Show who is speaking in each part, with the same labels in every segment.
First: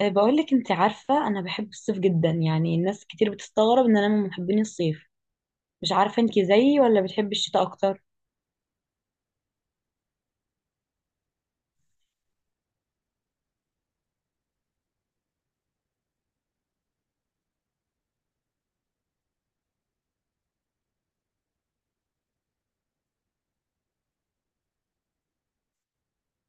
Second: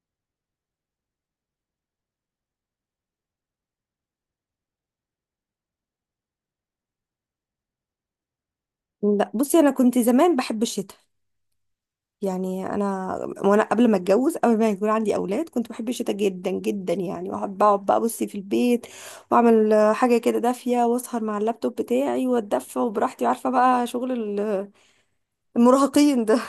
Speaker 1: بقولك انت عارفة انا بحب الصيف جدا، يعني الناس كتير بتستغرب ان انا من محبين الصيف. مش عارفة انت زيي ولا بتحبي الشتاء اكتر؟
Speaker 2: لا بصي انا كنت زمان بحب الشتاء. يعني انا وانا قبل ما اتجوز قبل ما يكون عندي اولاد كنت بحب الشتاء جدا جدا، يعني واحب اقعد بقى بصي في البيت واعمل حاجه كده دافيه واسهر مع اللابتوب بتاعي واتدفى وبراحتي عارفه بقى شغل ال- المراهقين ده.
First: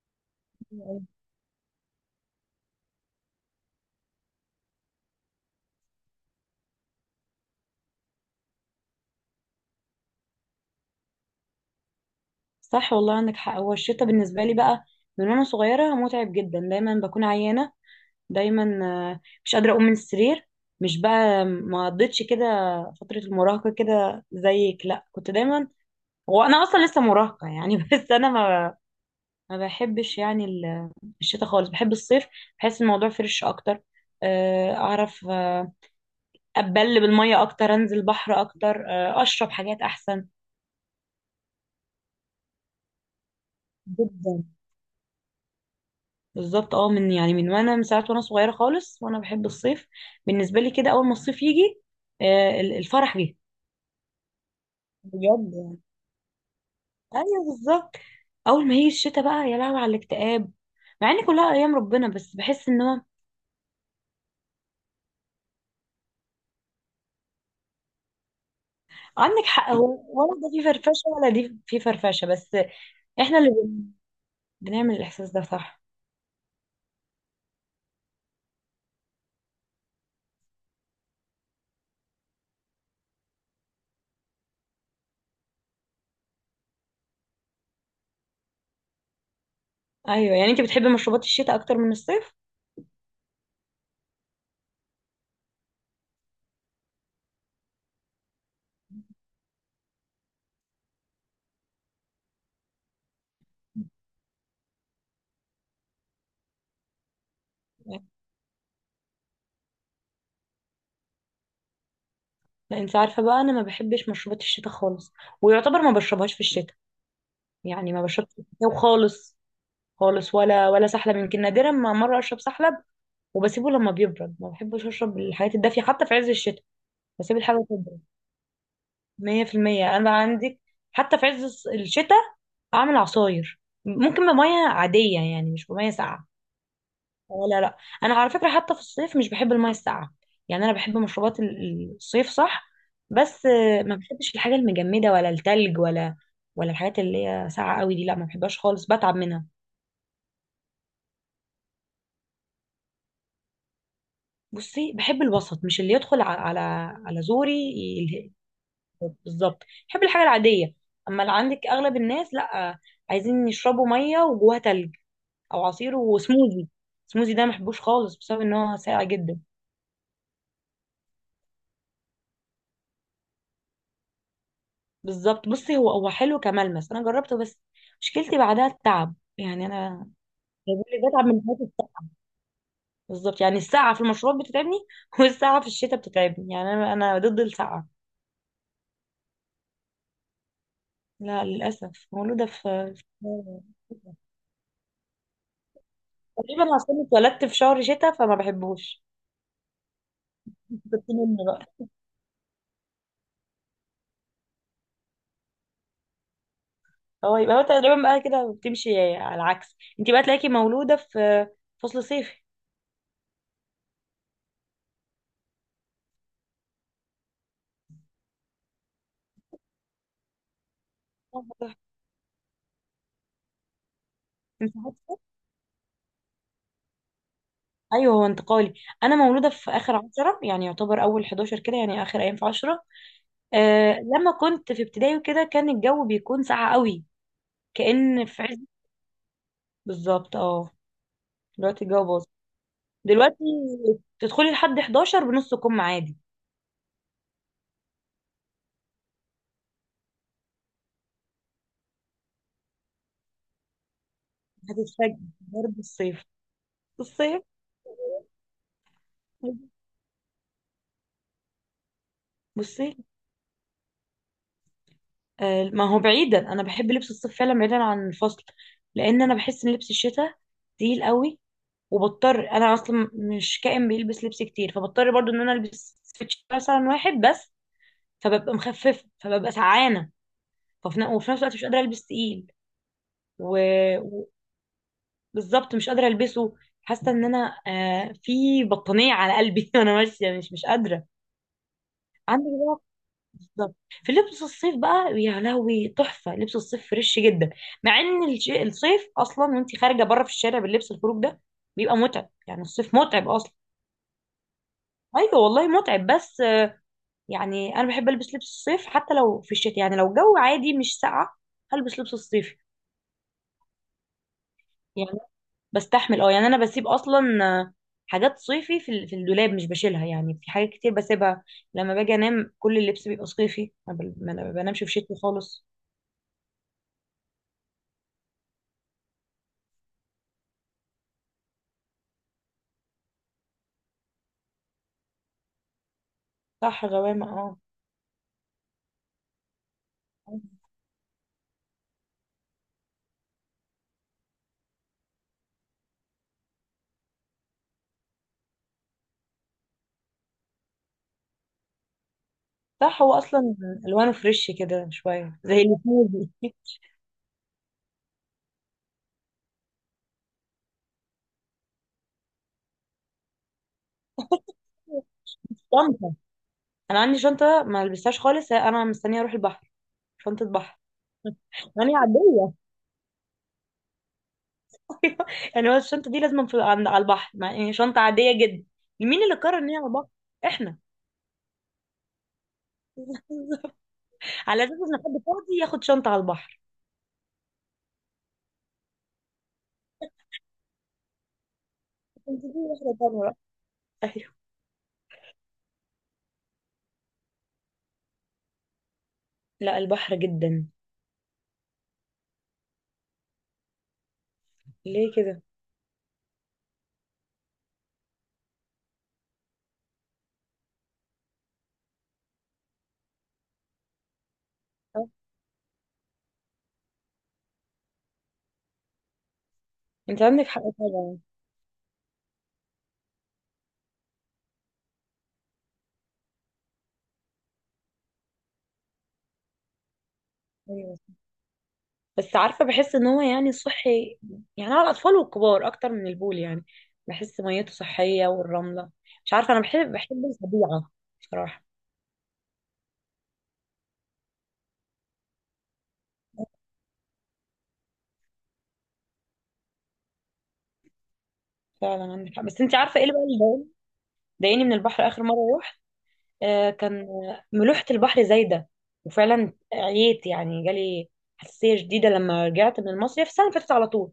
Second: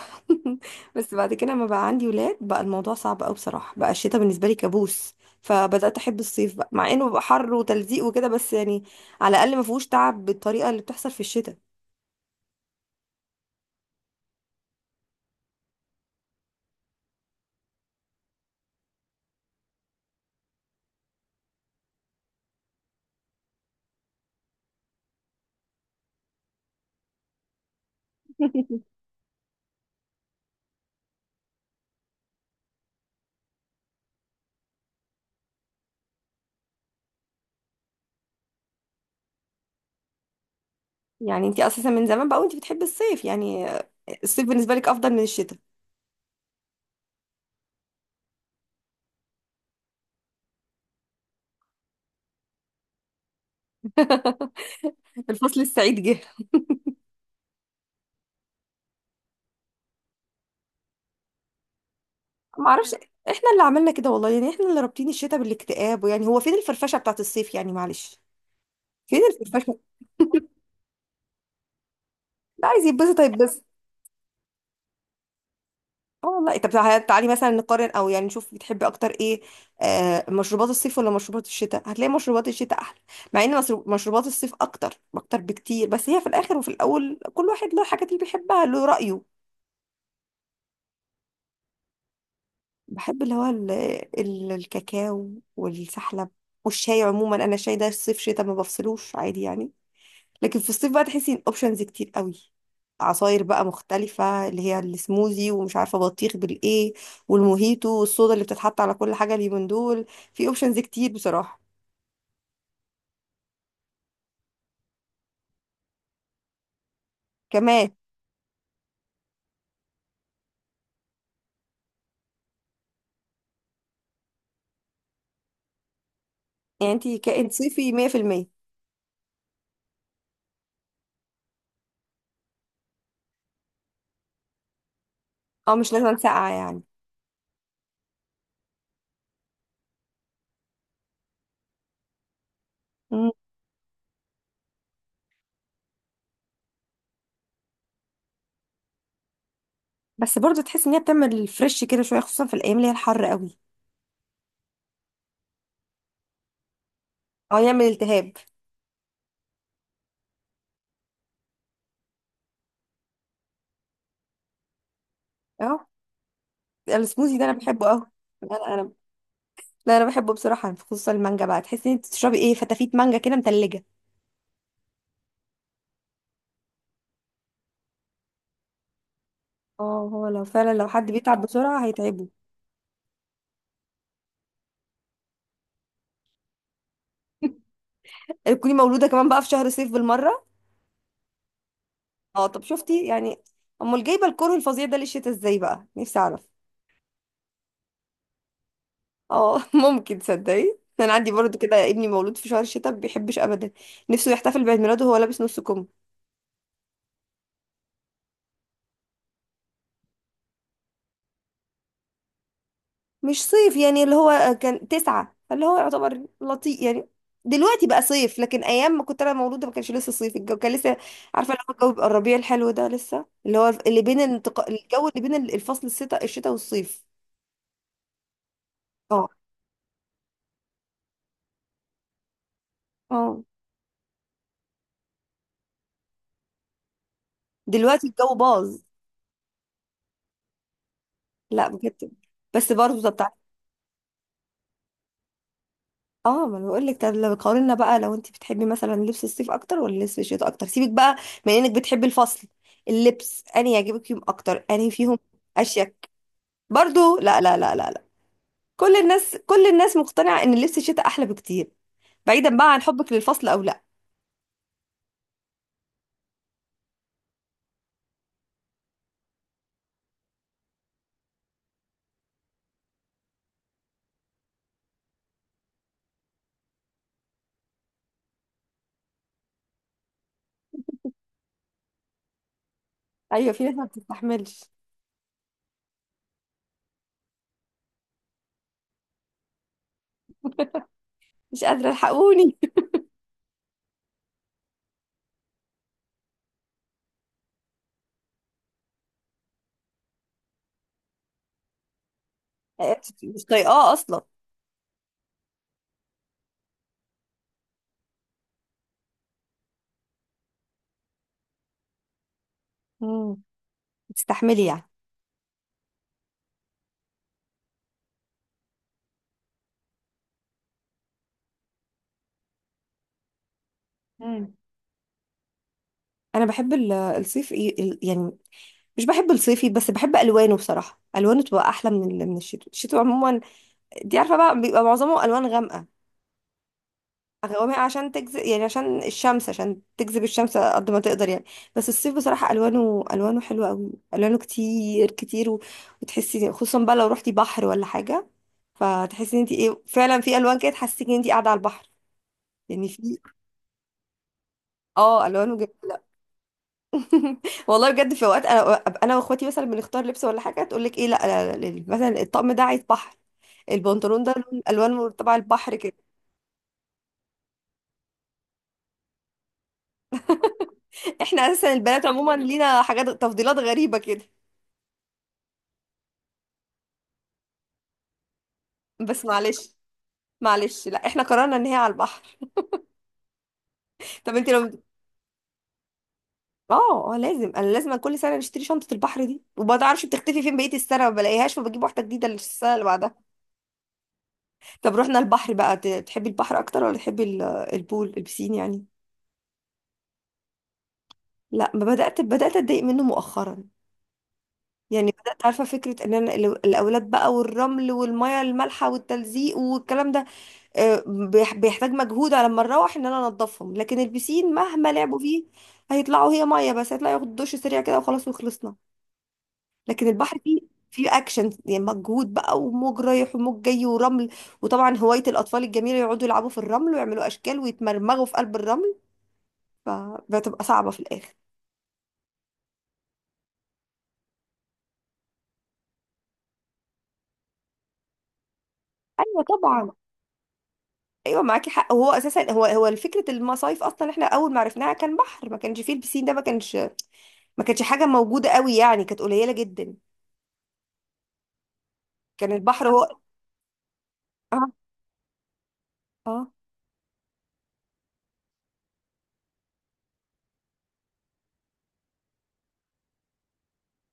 Speaker 2: بس بعد كده لما بقى عندي ولاد بقى الموضوع صعب قوي بصراحه، بقى الشتاء بالنسبه لي كابوس. فبدات احب الصيف بقى مع انه بقى حر وتلزيق وكده، بس يعني على الاقل ما فيهوش تعب بالطريقه اللي بتحصل في الشتاء.
Speaker 1: صح والله، عندك حق. هو الشتاء بالنسبة لي بقى من وانا صغيرة متعب جدا، دايما بكون عيانة دايما. مش قادرة اقوم من السرير. مش بقى ما قضيتش كده فترة المراهقة كده زيك، لا كنت دايما. هو انا اصلا لسه مراهقة يعني. بس انا ما ما بحبش يعني الشتاء خالص، بحب الصيف. بحس الموضوع فريش اكتر، اعرف. اتبل بالميه اكتر، انزل بحر اكتر، اشرب حاجات احسن.
Speaker 2: يعني انت اساسا من زمان بقى وانت بتحبي الصيف، يعني
Speaker 1: جدا.
Speaker 2: الصيف بالنسبه لك افضل من الشتاء.
Speaker 1: بالظبط اه، من يعني، من وانا، من ساعه وانا صغيره خالص وانا بحب الصيف. بالنسبه لي كده، اول ما الصيف يجي الفرح جه، بجد
Speaker 2: الفصل
Speaker 1: يعني.
Speaker 2: السعيد جه.
Speaker 1: ايوه بالظبط. اول ما هي الشتاء بقى، يا لهوي على الاكتئاب. مع ان كلها ايام ربنا، بس
Speaker 2: ما
Speaker 1: بحس ان
Speaker 2: اعرفش،
Speaker 1: هو
Speaker 2: احنا اللي عملنا كده والله، يعني احنا اللي رابطين الشتاء بالاكتئاب، ويعني هو فين الفرفشه بتاعت الصيف يعني؟ معلش، فين
Speaker 1: عندك حق،
Speaker 2: الفرفشه؟
Speaker 1: هو ولا ده فيه فرفشه ولا دي فيه فرفشه بس.
Speaker 2: لا عايز يتبسط
Speaker 1: احنا اللي
Speaker 2: هيتبسط.
Speaker 1: بنعمل الاحساس ده، صح.
Speaker 2: اه والله، طب تعالي تعالي مثلا نقارن او يعني نشوف بتحبي اكتر ايه؟ آه مشروبات الصيف ولا مشروبات الشتاء؟ هتلاقي مشروبات الشتاء احلى، مع ان مشروبات الصيف اكتر اكتر بكتير، بس هي في الاخر وفي الاول كل واحد له الحاجات اللي بيحبها، له رايه.
Speaker 1: ايوه. يعني انت بتحبي مشروبات الشتاء اكتر من الصيف؟
Speaker 2: بحب اللي هو الكاكاو والسحلب والشاي. عموما انا الشاي ده الصيف شتاء ما بفصلوش، عادي يعني. لكن في الصيف بقى تحسي ان اوبشنز كتير قوي. عصاير بقى مختلفة اللي هي السموزي ومش عارفة بطيخ بالايه والموهيتو والصودا اللي بتتحط على كل حاجة اليومين دول. في اوبشنز كتير بصراحة.
Speaker 1: لا، انت عارفه بقى، انا ما بحبش مشروبات الشتاء خالص، ويعتبر ما بشربهاش في الشتاء.
Speaker 2: كمان،
Speaker 1: يعني ما بشربش في الشتاء خالص خالص، ولا سحلب، يمكن نادرا ما مره اشرب سحلب وبسيبه لما بيبرد. ما بحبش اشرب الحاجات الدافيه حتى في عز الشتاء.
Speaker 2: يعني انتي
Speaker 1: بسيب
Speaker 2: كائن
Speaker 1: الحاجه
Speaker 2: صيفي
Speaker 1: تبرد.
Speaker 2: 100%.
Speaker 1: 100% انا عندي. حتى في عز الشتاء اعمل عصاير، ممكن بميه عاديه يعني، مش
Speaker 2: اه
Speaker 1: بميه
Speaker 2: مش لازم
Speaker 1: ساقعه.
Speaker 2: ساقعة يعني.
Speaker 1: لا لا، انا على فكره حتى في الصيف مش بحب الميه الساقعه. يعني انا بحب مشروبات الصيف، صح.
Speaker 2: مم.
Speaker 1: بس ما بحبش الحاجه المجمده ولا التلج ولا الحاجات اللي هي ساقعه قوي دي، لا ما بحبهاش خالص، بتعب منها.
Speaker 2: بس برضه تحس ان هي بتعمل فريش كده شوية، خصوصا في الايام اللي هي الحر قوي.
Speaker 1: بصي، بحب الوسط، مش اللي يدخل على زوري
Speaker 2: اه يعمل التهاب.
Speaker 1: بالظبط، بحب الحاجه العاديه. اما اللي عندك اغلب الناس، لا عايزين يشربوا ميه وجواها تلج، او
Speaker 2: اه
Speaker 1: عصير وسموزي. سموزي
Speaker 2: السموزي ده
Speaker 1: ده ما
Speaker 2: انا
Speaker 1: بحبوش
Speaker 2: بحبه قوي.
Speaker 1: خالص، بسبب
Speaker 2: لا
Speaker 1: ان
Speaker 2: لا
Speaker 1: هو
Speaker 2: انا
Speaker 1: ساقع جدا.
Speaker 2: لا انا بحبه بصراحه، خصوصا المانجا بقى تحسي ان انت بتشربي ايه، فتافيت مانجا كده متلجه.
Speaker 1: بالظبط. بصي، هو حلو كملمس، انا جربته بس مشكلتي بعدها التعب، يعني
Speaker 2: اه
Speaker 1: انا
Speaker 2: هو لو فعلا
Speaker 1: بيقول
Speaker 2: لو
Speaker 1: لي
Speaker 2: حد
Speaker 1: بتعب من
Speaker 2: بيتعب
Speaker 1: ناحيه
Speaker 2: بسرعه
Speaker 1: السقعه.
Speaker 2: هيتعبه.
Speaker 1: بالظبط، يعني السقعه في المشروبات بتتعبني. والسقعه في الشتاء بتتعبني، يعني انا ضد السقعه.
Speaker 2: تكوني مولوده كمان بقى في شهر صيف بالمره.
Speaker 1: لا للاسف، مولوده
Speaker 2: اه طب
Speaker 1: في
Speaker 2: شفتي يعني،
Speaker 1: في-
Speaker 2: امال جايبه الكره الفظيع ده للشتا ازاي؟ بقى نفسي اعرف.
Speaker 1: تقريبا عشان اتولدت في شهر شتاء فما بحبوش.
Speaker 2: اه ممكن تصدقي
Speaker 1: كنت
Speaker 2: انا عندي
Speaker 1: منه
Speaker 2: برضو كده،
Speaker 1: بقى.
Speaker 2: ابني مولود في شهر الشتاء ما بيحبش ابدا، نفسه يحتفل بعيد ميلاده وهو لابس نص كم.
Speaker 1: هو يبقى هو تقريبا بقى كده بتمشي على العكس، انت بقى تلاقيكي مولوده في فصل صيفي.
Speaker 2: مش صيف يعني، اللي هو كان تسعة، فاللي هو يعتبر لطيف يعني. دلوقتي بقى صيف، لكن ايام ما كنت انا مولوده ما كانش لسه صيف، الجو كان لسه عارفه اللي هو الجو بيبقى الربيع الحلو ده لسه، اللي هو اللي بين
Speaker 1: انت؟
Speaker 2: الجو اللي بين الفصل الشتاء والصيف.
Speaker 1: ايوه، هو انتقالي. انا
Speaker 2: اه
Speaker 1: مولوده في اخر 10، يعني يعتبر اول 11 كده، يعني اخر ايام في 10.
Speaker 2: اه،
Speaker 1: لما كنت في ابتدائي وكده كان الجو بيكون ساقع قوي،
Speaker 2: دلوقتي
Speaker 1: كأن
Speaker 2: الجو
Speaker 1: في عز.
Speaker 2: باظ.
Speaker 1: بالظبط اه،
Speaker 2: لا
Speaker 1: دلوقتي الجو
Speaker 2: بجد،
Speaker 1: باظ.
Speaker 2: بس برضه ده بتاع.
Speaker 1: دلوقتي تدخلي لحد 11 بنص كم عادي،
Speaker 2: اه ما انا بقول لك، طب لو قارنا بقى، لو انت بتحبي مثلا لبس الصيف اكتر ولا لبس الشتاء اكتر، سيبك بقى من انك بتحبي الفصل، اللبس انهي يعجبك فيهم اكتر؟ انهي فيهم
Speaker 1: هتتفاجئي برد
Speaker 2: اشيك؟
Speaker 1: الصيف.
Speaker 2: برضو لا
Speaker 1: الصيف.
Speaker 2: لا لا لا كل الناس، كل الناس مقتنعة ان لبس الشتاء احلى بكتير، بعيدا بقى عن
Speaker 1: بصي،
Speaker 2: حبك للفصل او لا.
Speaker 1: ما هو بعيدا، انا بحب لبس الصيف فعلا بعيدا عن الفصل، لان انا بحس ان لبس الشتاء تقيل قوي. وبضطر، انا اصلا مش كائن بيلبس لبس كتير، فبضطر برضو ان انا البس سويتش مثلا واحد بس، فببقى مخففه فببقى سعانه. ففي ن- وفي نفس الوقت مش قادره البس تقيل.
Speaker 2: ايوه في ناس ما
Speaker 1: و-
Speaker 2: بتستحملش.
Speaker 1: وبالظبط مش قادره البسه. حاسه ان انا في بطانيه على قلبي. وانا ماشيه مش قادره.
Speaker 2: مش قادرة
Speaker 1: عندي
Speaker 2: الحقوني.
Speaker 1: بقى، بالظبط. في لبس الصيف بقى، يا لهوي، تحفه. لبس الصيف فريش جدا، مع ان الصيف اصلا وانت خارجه بره في الشارع باللبس الخروج ده بيبقى متعب، يعني الصيف متعب
Speaker 2: مش
Speaker 1: اصلا.
Speaker 2: طايقاه اصلا.
Speaker 1: ايوه والله، متعب بس. يعني انا بحب البس لبس الصيف حتى لو في الشتاء، يعني لو الجو عادي مش ساقع هلبس لبس الصيف.
Speaker 2: امم، بتستحملي يعني؟
Speaker 1: يعني بستحمل اه، يعني انا بسيب اصلا آه، حاجات صيفي في الدولاب مش بشيلها، يعني في حاجات كتير بسيبها. لما باجي انام كل اللبس بيبقى صيفي، ما أنا
Speaker 2: مم.
Speaker 1: بنامش في شتوي خالص.
Speaker 2: انا بحب الصيف يعني مش بحب الصيفي، بس بحب الوانه بصراحة، الوانه تبقى احلى من من الشتوي. الشتوي عموما دي عارفة بقى بيبقى معظمه الوان غامقة،
Speaker 1: صح، غوامة اه.
Speaker 2: غوامق عشان تجذب، يعني عشان الشمس، عشان تجذب الشمس قد ما تقدر يعني. بس الصيف بصراحة ألوانه، ألوانه حلوة قوي، ألوانه كتير كتير، و... وتحسي خصوصا بقى لو رحتي بحر ولا حاجة، فتحسي ان انت ايه، فعلا في ألوان كده تحسسك ان انت قاعدة على البحر. يعني
Speaker 1: صح، هو
Speaker 2: في
Speaker 1: اصلا الوانه فريش كده
Speaker 2: اه
Speaker 1: شويه
Speaker 2: ألوانه
Speaker 1: زي اللي
Speaker 2: جميلة.
Speaker 1: فيه.
Speaker 2: والله بجد في اوقات انا أبقى انا واخواتي مثلا بنختار لبس ولا حاجة تقول لك ايه، لا، مثلا الطقم ده عايز بحر، البنطلون ده الوان تبع البحر كده.
Speaker 1: شنطه. انا عندي شنطه ما لبستهاش خالص، انا مستنيه اروح البحر. شنطه بحر.
Speaker 2: احنا اساسا
Speaker 1: يعني
Speaker 2: البنات عموما
Speaker 1: عاديه.
Speaker 2: لينا حاجات، تفضيلات غريبة كده،
Speaker 1: يعني هو الشنطة دي لازم في على البحر، مع يعني شنطة عادية جدا. مين
Speaker 2: بس
Speaker 1: اللي قرر ان
Speaker 2: معلش.
Speaker 1: هي على البحر؟ احنا.
Speaker 2: معلش، لا احنا قررنا ان هي على البحر. طب انت
Speaker 1: على
Speaker 2: لو
Speaker 1: اساس ان حد فاضي ياخد شنطة على البحر.
Speaker 2: اه لازم انا لازم كل سنه نشتري شنطه البحر دي، وما تعرفش بتختفي فين بقيه السنه، ما بلاقيهاش فبجيب واحده جديده
Speaker 1: كنت دي
Speaker 2: للسنه اللي
Speaker 1: واحدة تانية
Speaker 2: بعدها.
Speaker 1: بقى. ايوه.
Speaker 2: طب رحنا البحر بقى، تحبي البحر اكتر ولا تحبي البول، البسين يعني؟
Speaker 1: لا، البحر جدا.
Speaker 2: لا ما بدات، بدات اتضايق منه مؤخرا. يعني
Speaker 1: ليه كده؟
Speaker 2: بدات عارفه فكره ان انا الاولاد بقى والرمل والميه المالحه والتلزيق والكلام ده، بيحتاج مجهود على ما نروح ان انا انضفهم. لكن البسين مهما
Speaker 1: آه،
Speaker 2: لعبوا فيه هيطلعوا هي ميه، بس هيطلعوا ياخدوا دش سريع كده وخلاص وخلصنا. لكن
Speaker 1: انت
Speaker 2: البحر
Speaker 1: عندك
Speaker 2: فيه،
Speaker 1: حق
Speaker 2: فيه
Speaker 1: طبعا.
Speaker 2: اكشن يعني، مجهود بقى وموج رايح وموج جاي ورمل، وطبعا هواية الاطفال الجميلة يقعدوا يلعبوا في الرمل ويعملوا اشكال ويتمرمغوا في قلب الرمل، فبتبقى صعبة
Speaker 1: أيوة.
Speaker 2: في الاخر.
Speaker 1: بس عارفة، بحس ان هو يعني صحي، يعني على الاطفال والكبار اكتر من البول يعني. بحس ميته صحية والرملة. مش
Speaker 2: ايوه
Speaker 1: عارفة، انا
Speaker 2: طبعا.
Speaker 1: بحب الطبيعة
Speaker 2: ايوه
Speaker 1: بصراحة.
Speaker 2: معاكي حق، وهو اساسا هو هو فكره المصايف اصلا، احنا اول ما عرفناها كان بحر، ما كانش فيه البسين ده، ما كانش، ما كانش حاجه موجوده قوي يعني، كانت قليله جدا.
Speaker 1: فعلا عندك حق.
Speaker 2: كان
Speaker 1: بس انت
Speaker 2: البحر
Speaker 1: عارفة ايه اللي
Speaker 2: هو
Speaker 1: بقى اللي ضايقني، ضايقني
Speaker 2: اه
Speaker 1: من البحر اخر مرة.
Speaker 2: اه،
Speaker 1: كان ملوحة البحر زايدة، وفعلا عييت، يعني جالي حساسية شديدة لما رجعت من المصيف السنة اللي فاتت على طول.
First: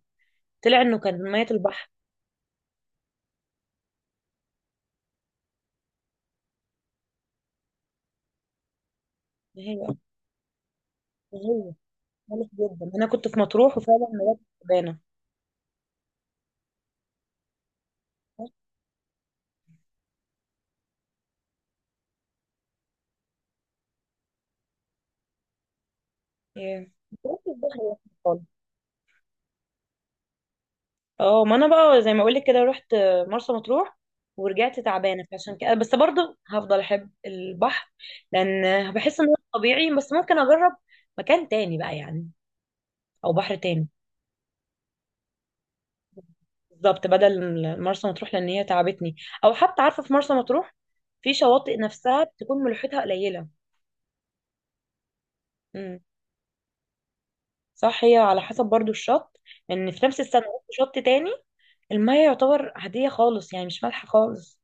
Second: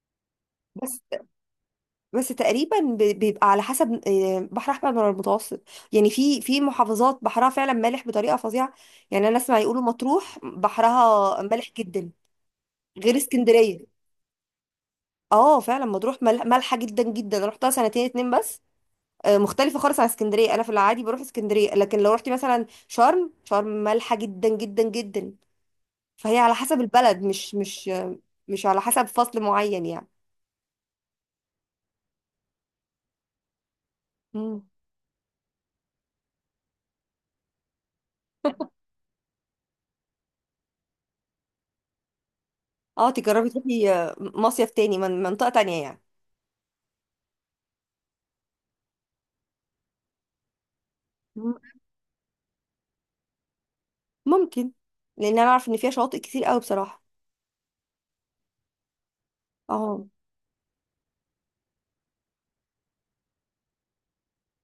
Speaker 1: طلع انه كان
Speaker 2: بس
Speaker 1: مية البحر.
Speaker 2: بس تقريبا بيبقى على حسب بحر احمر ولا المتوسط. يعني في في محافظات بحرها فعلا مالح بطريقه فظيعه، يعني انا اسمع يقولوا
Speaker 1: هي
Speaker 2: مطروح بحرها مالح
Speaker 1: هي
Speaker 2: جدا،
Speaker 1: ملح جدا، انا
Speaker 2: غير
Speaker 1: كنت في مطروح وفعلا
Speaker 2: اسكندريه.
Speaker 1: مرات تعبانة.
Speaker 2: اه فعلا مطروح مالحه جدا جدا، رحتها سنتين اتنين بس. مختلفه خالص عن اسكندريه. انا في العادي بروح اسكندريه، لكن لو رحتي مثلا شرم، شرم مالحه جدا جدا جدا. فهي على حسب
Speaker 1: إيه.
Speaker 2: البلد،
Speaker 1: مطروح في البحر يا أخي خالص.
Speaker 2: مش على حسب فصل معين
Speaker 1: اه ما انا بقى زي ما اقولك كده، رحت مرسى مطروح
Speaker 2: يعني.
Speaker 1: ورجعت تعبانة. فعشان كده بس برضه هفضل احب البحر، لان بحس انه طبيعي. بس ممكن اجرب مكان تاني بقى يعني،
Speaker 2: اه
Speaker 1: او
Speaker 2: تجربي
Speaker 1: بحر تاني.
Speaker 2: تروحي مصيف تاني من منطقة تانية يعني.
Speaker 1: بالظبط بدل مرسى مطروح، لان هي تعبتني. او حتى عارفه في مرسى مطروح، في
Speaker 2: مم،
Speaker 1: شواطئ نفسها بتكون ملوحتها قليله.
Speaker 2: ممكن، لان انا اعرف ان فيها
Speaker 1: امم،
Speaker 2: شواطئ كتير قوي بصراحة.
Speaker 1: صح، هي على حسب برضو الشط. ان
Speaker 2: اه
Speaker 1: في نفس السنه رحت شط تاني، الميه يعتبر عاديه خالص، يعني مش مالحه خالص.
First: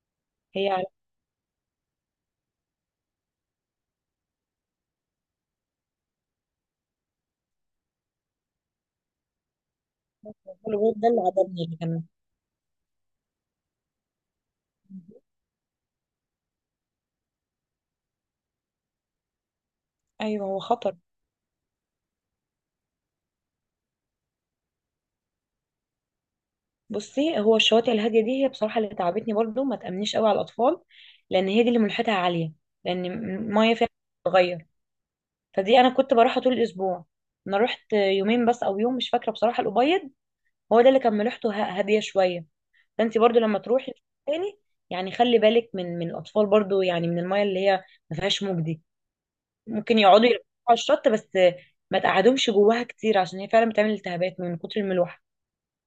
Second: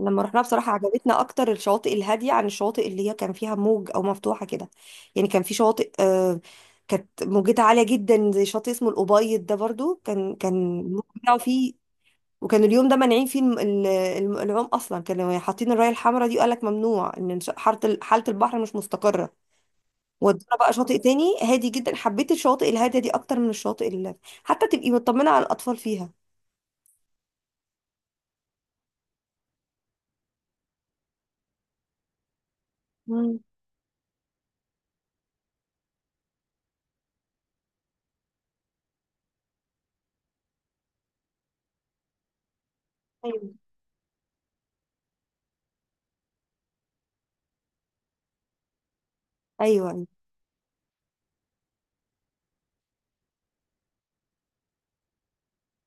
Speaker 2: لما رحنا
Speaker 1: هي
Speaker 2: بصراحة
Speaker 1: على
Speaker 2: عجبتنا اكتر الشواطئ الهادية عن الشواطئ اللي هي كان فيها موج او مفتوحة كده. يعني كان في شواطئ آه، كانت موجتها عالية جدا، زي شاطئ اسمه الأبيض ده برضو، كان
Speaker 1: الغوص
Speaker 2: الموج
Speaker 1: ده اللي
Speaker 2: بتاعه
Speaker 1: عجبني
Speaker 2: فيه.
Speaker 1: اللي كان.
Speaker 2: وكان اليوم ده مانعين فيه العوم اصلا، كانوا حاطين الراية الحمراء دي وقال لك ممنوع ان حالة البحر مش مستقرة.
Speaker 1: ايوه،
Speaker 2: ودونا
Speaker 1: هو
Speaker 2: بقى
Speaker 1: خطر.
Speaker 2: شاطئ تاني هادي جدا، حبيت الشواطئ الهاديه دي اكتر من الشواطئ اللي حتى تبقي مطمنه على الاطفال فيها.
Speaker 1: بصي، هو الشواطئ الهاديه دي هي بصراحه اللي تعبتني برضو، ما تامنيش قوي على الاطفال، لان هي دي اللي ملوحتها عاليه، لان
Speaker 2: مم.
Speaker 1: الميه فيها بتتغير. فدي انا كنت بروحها طول الاسبوع، انا رحت يومين بس او يوم، مش فاكره بصراحه. الابيض هو ده اللي كان ملوحته هاديه شويه. فانت برضو
Speaker 2: ايوه.
Speaker 1: لما تروحي تاني، يعني خلي بالك من الاطفال برضو، يعني من المايه اللي هي ما فيهاش موج دي. ممكن
Speaker 2: ايوه
Speaker 1: يقعدوا يلعبوا على الشط بس، ما تقعدهمش جواها كتير عشان هي فعلا بتعمل التهابات من كتر الملوحه.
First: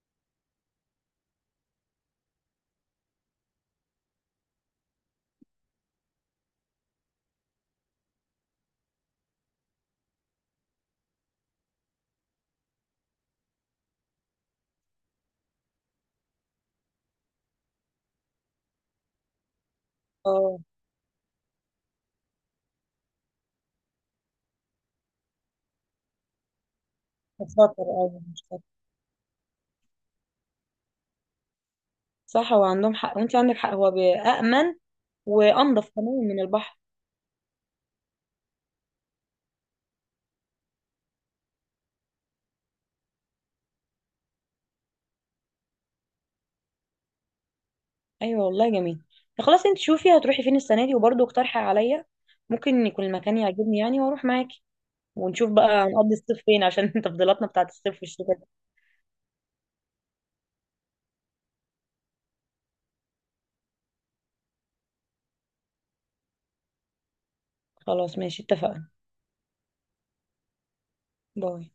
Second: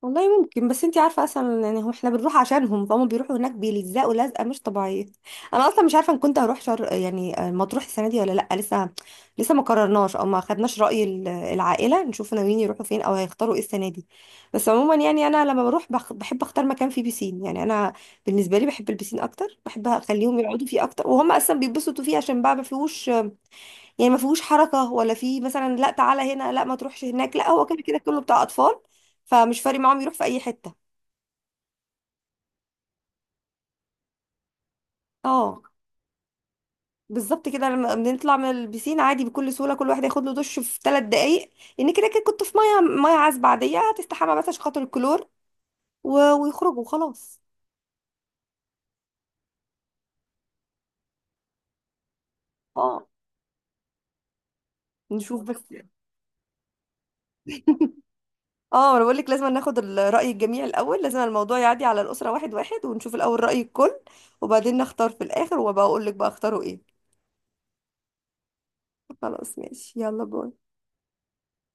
Speaker 2: والله ممكن، بس انتي عارفه اصلا يعني هم، احنا بنروح عشانهم، فهم بيروحوا هناك بيلزقوا لزقه مش طبيعيه. انا اصلا مش عارفه ان كنت هروح شر، يعني مطروح السنه دي ولا لا لسه، لسه ما قررناش او ما خدناش راي العائله، نشوف ناويين يروحوا فين او هيختاروا ايه السنه دي. بس عموما يعني انا لما بروح بحب اختار مكان فيه بيسين، يعني انا بالنسبه لي بحب البيسين اكتر، بحب اخليهم
Speaker 1: اه
Speaker 2: يقعدوا فيه اكتر، وهم اصلا بيتبسطوا فيه عشان بقى ما فيهوش، يعني ما فيهوش حركة، ولا فيه مثلا لا تعالى هنا لا ما تروحش هناك، لا هو كده
Speaker 1: خطر،
Speaker 2: كده
Speaker 1: اه
Speaker 2: كله بتاع
Speaker 1: مش خطر.
Speaker 2: أطفال، فمش فارق معاهم يروح في أي حتة.
Speaker 1: صح، هو عندهم حق، وانت عندك حق. هو أأمن
Speaker 2: اه
Speaker 1: وأنضف كمان من البحر.
Speaker 2: بالظبط كده، لما بنطلع من البسين عادي بكل سهولة، كل واحد ياخد له دش في ثلاث دقايق، لأن كده كده كنت في مية، مية عذبة عادية هتستحمى بس عشان خاطر الكلور، و... ويخرجوا وخلاص.
Speaker 1: ايوه والله، جميل. طب خلاص، انت شوفي هتروحي فين السنه دي وبرضه اقترحي عليا، ممكن يكون
Speaker 2: اه
Speaker 1: المكان يعجبني يعني واروح معاكي.
Speaker 2: نشوف
Speaker 1: ونشوف
Speaker 2: بس.
Speaker 1: بقى هنقضي الصيف فين عشان تفضيلاتنا بتاعت الصيف والشتاء دي.
Speaker 2: اه انا بقول لك لازم ناخد رأي الجميع الأول، لازم الموضوع يعدي على الأسرة واحد واحد، ونشوف الأول رأي الكل وبعدين نختار في الآخر، وبقول لك بقى اختاروا ايه.
Speaker 1: خلاص ماشي، اتفقنا.
Speaker 2: خلاص ماشي يلا باي.
Speaker 1: باي.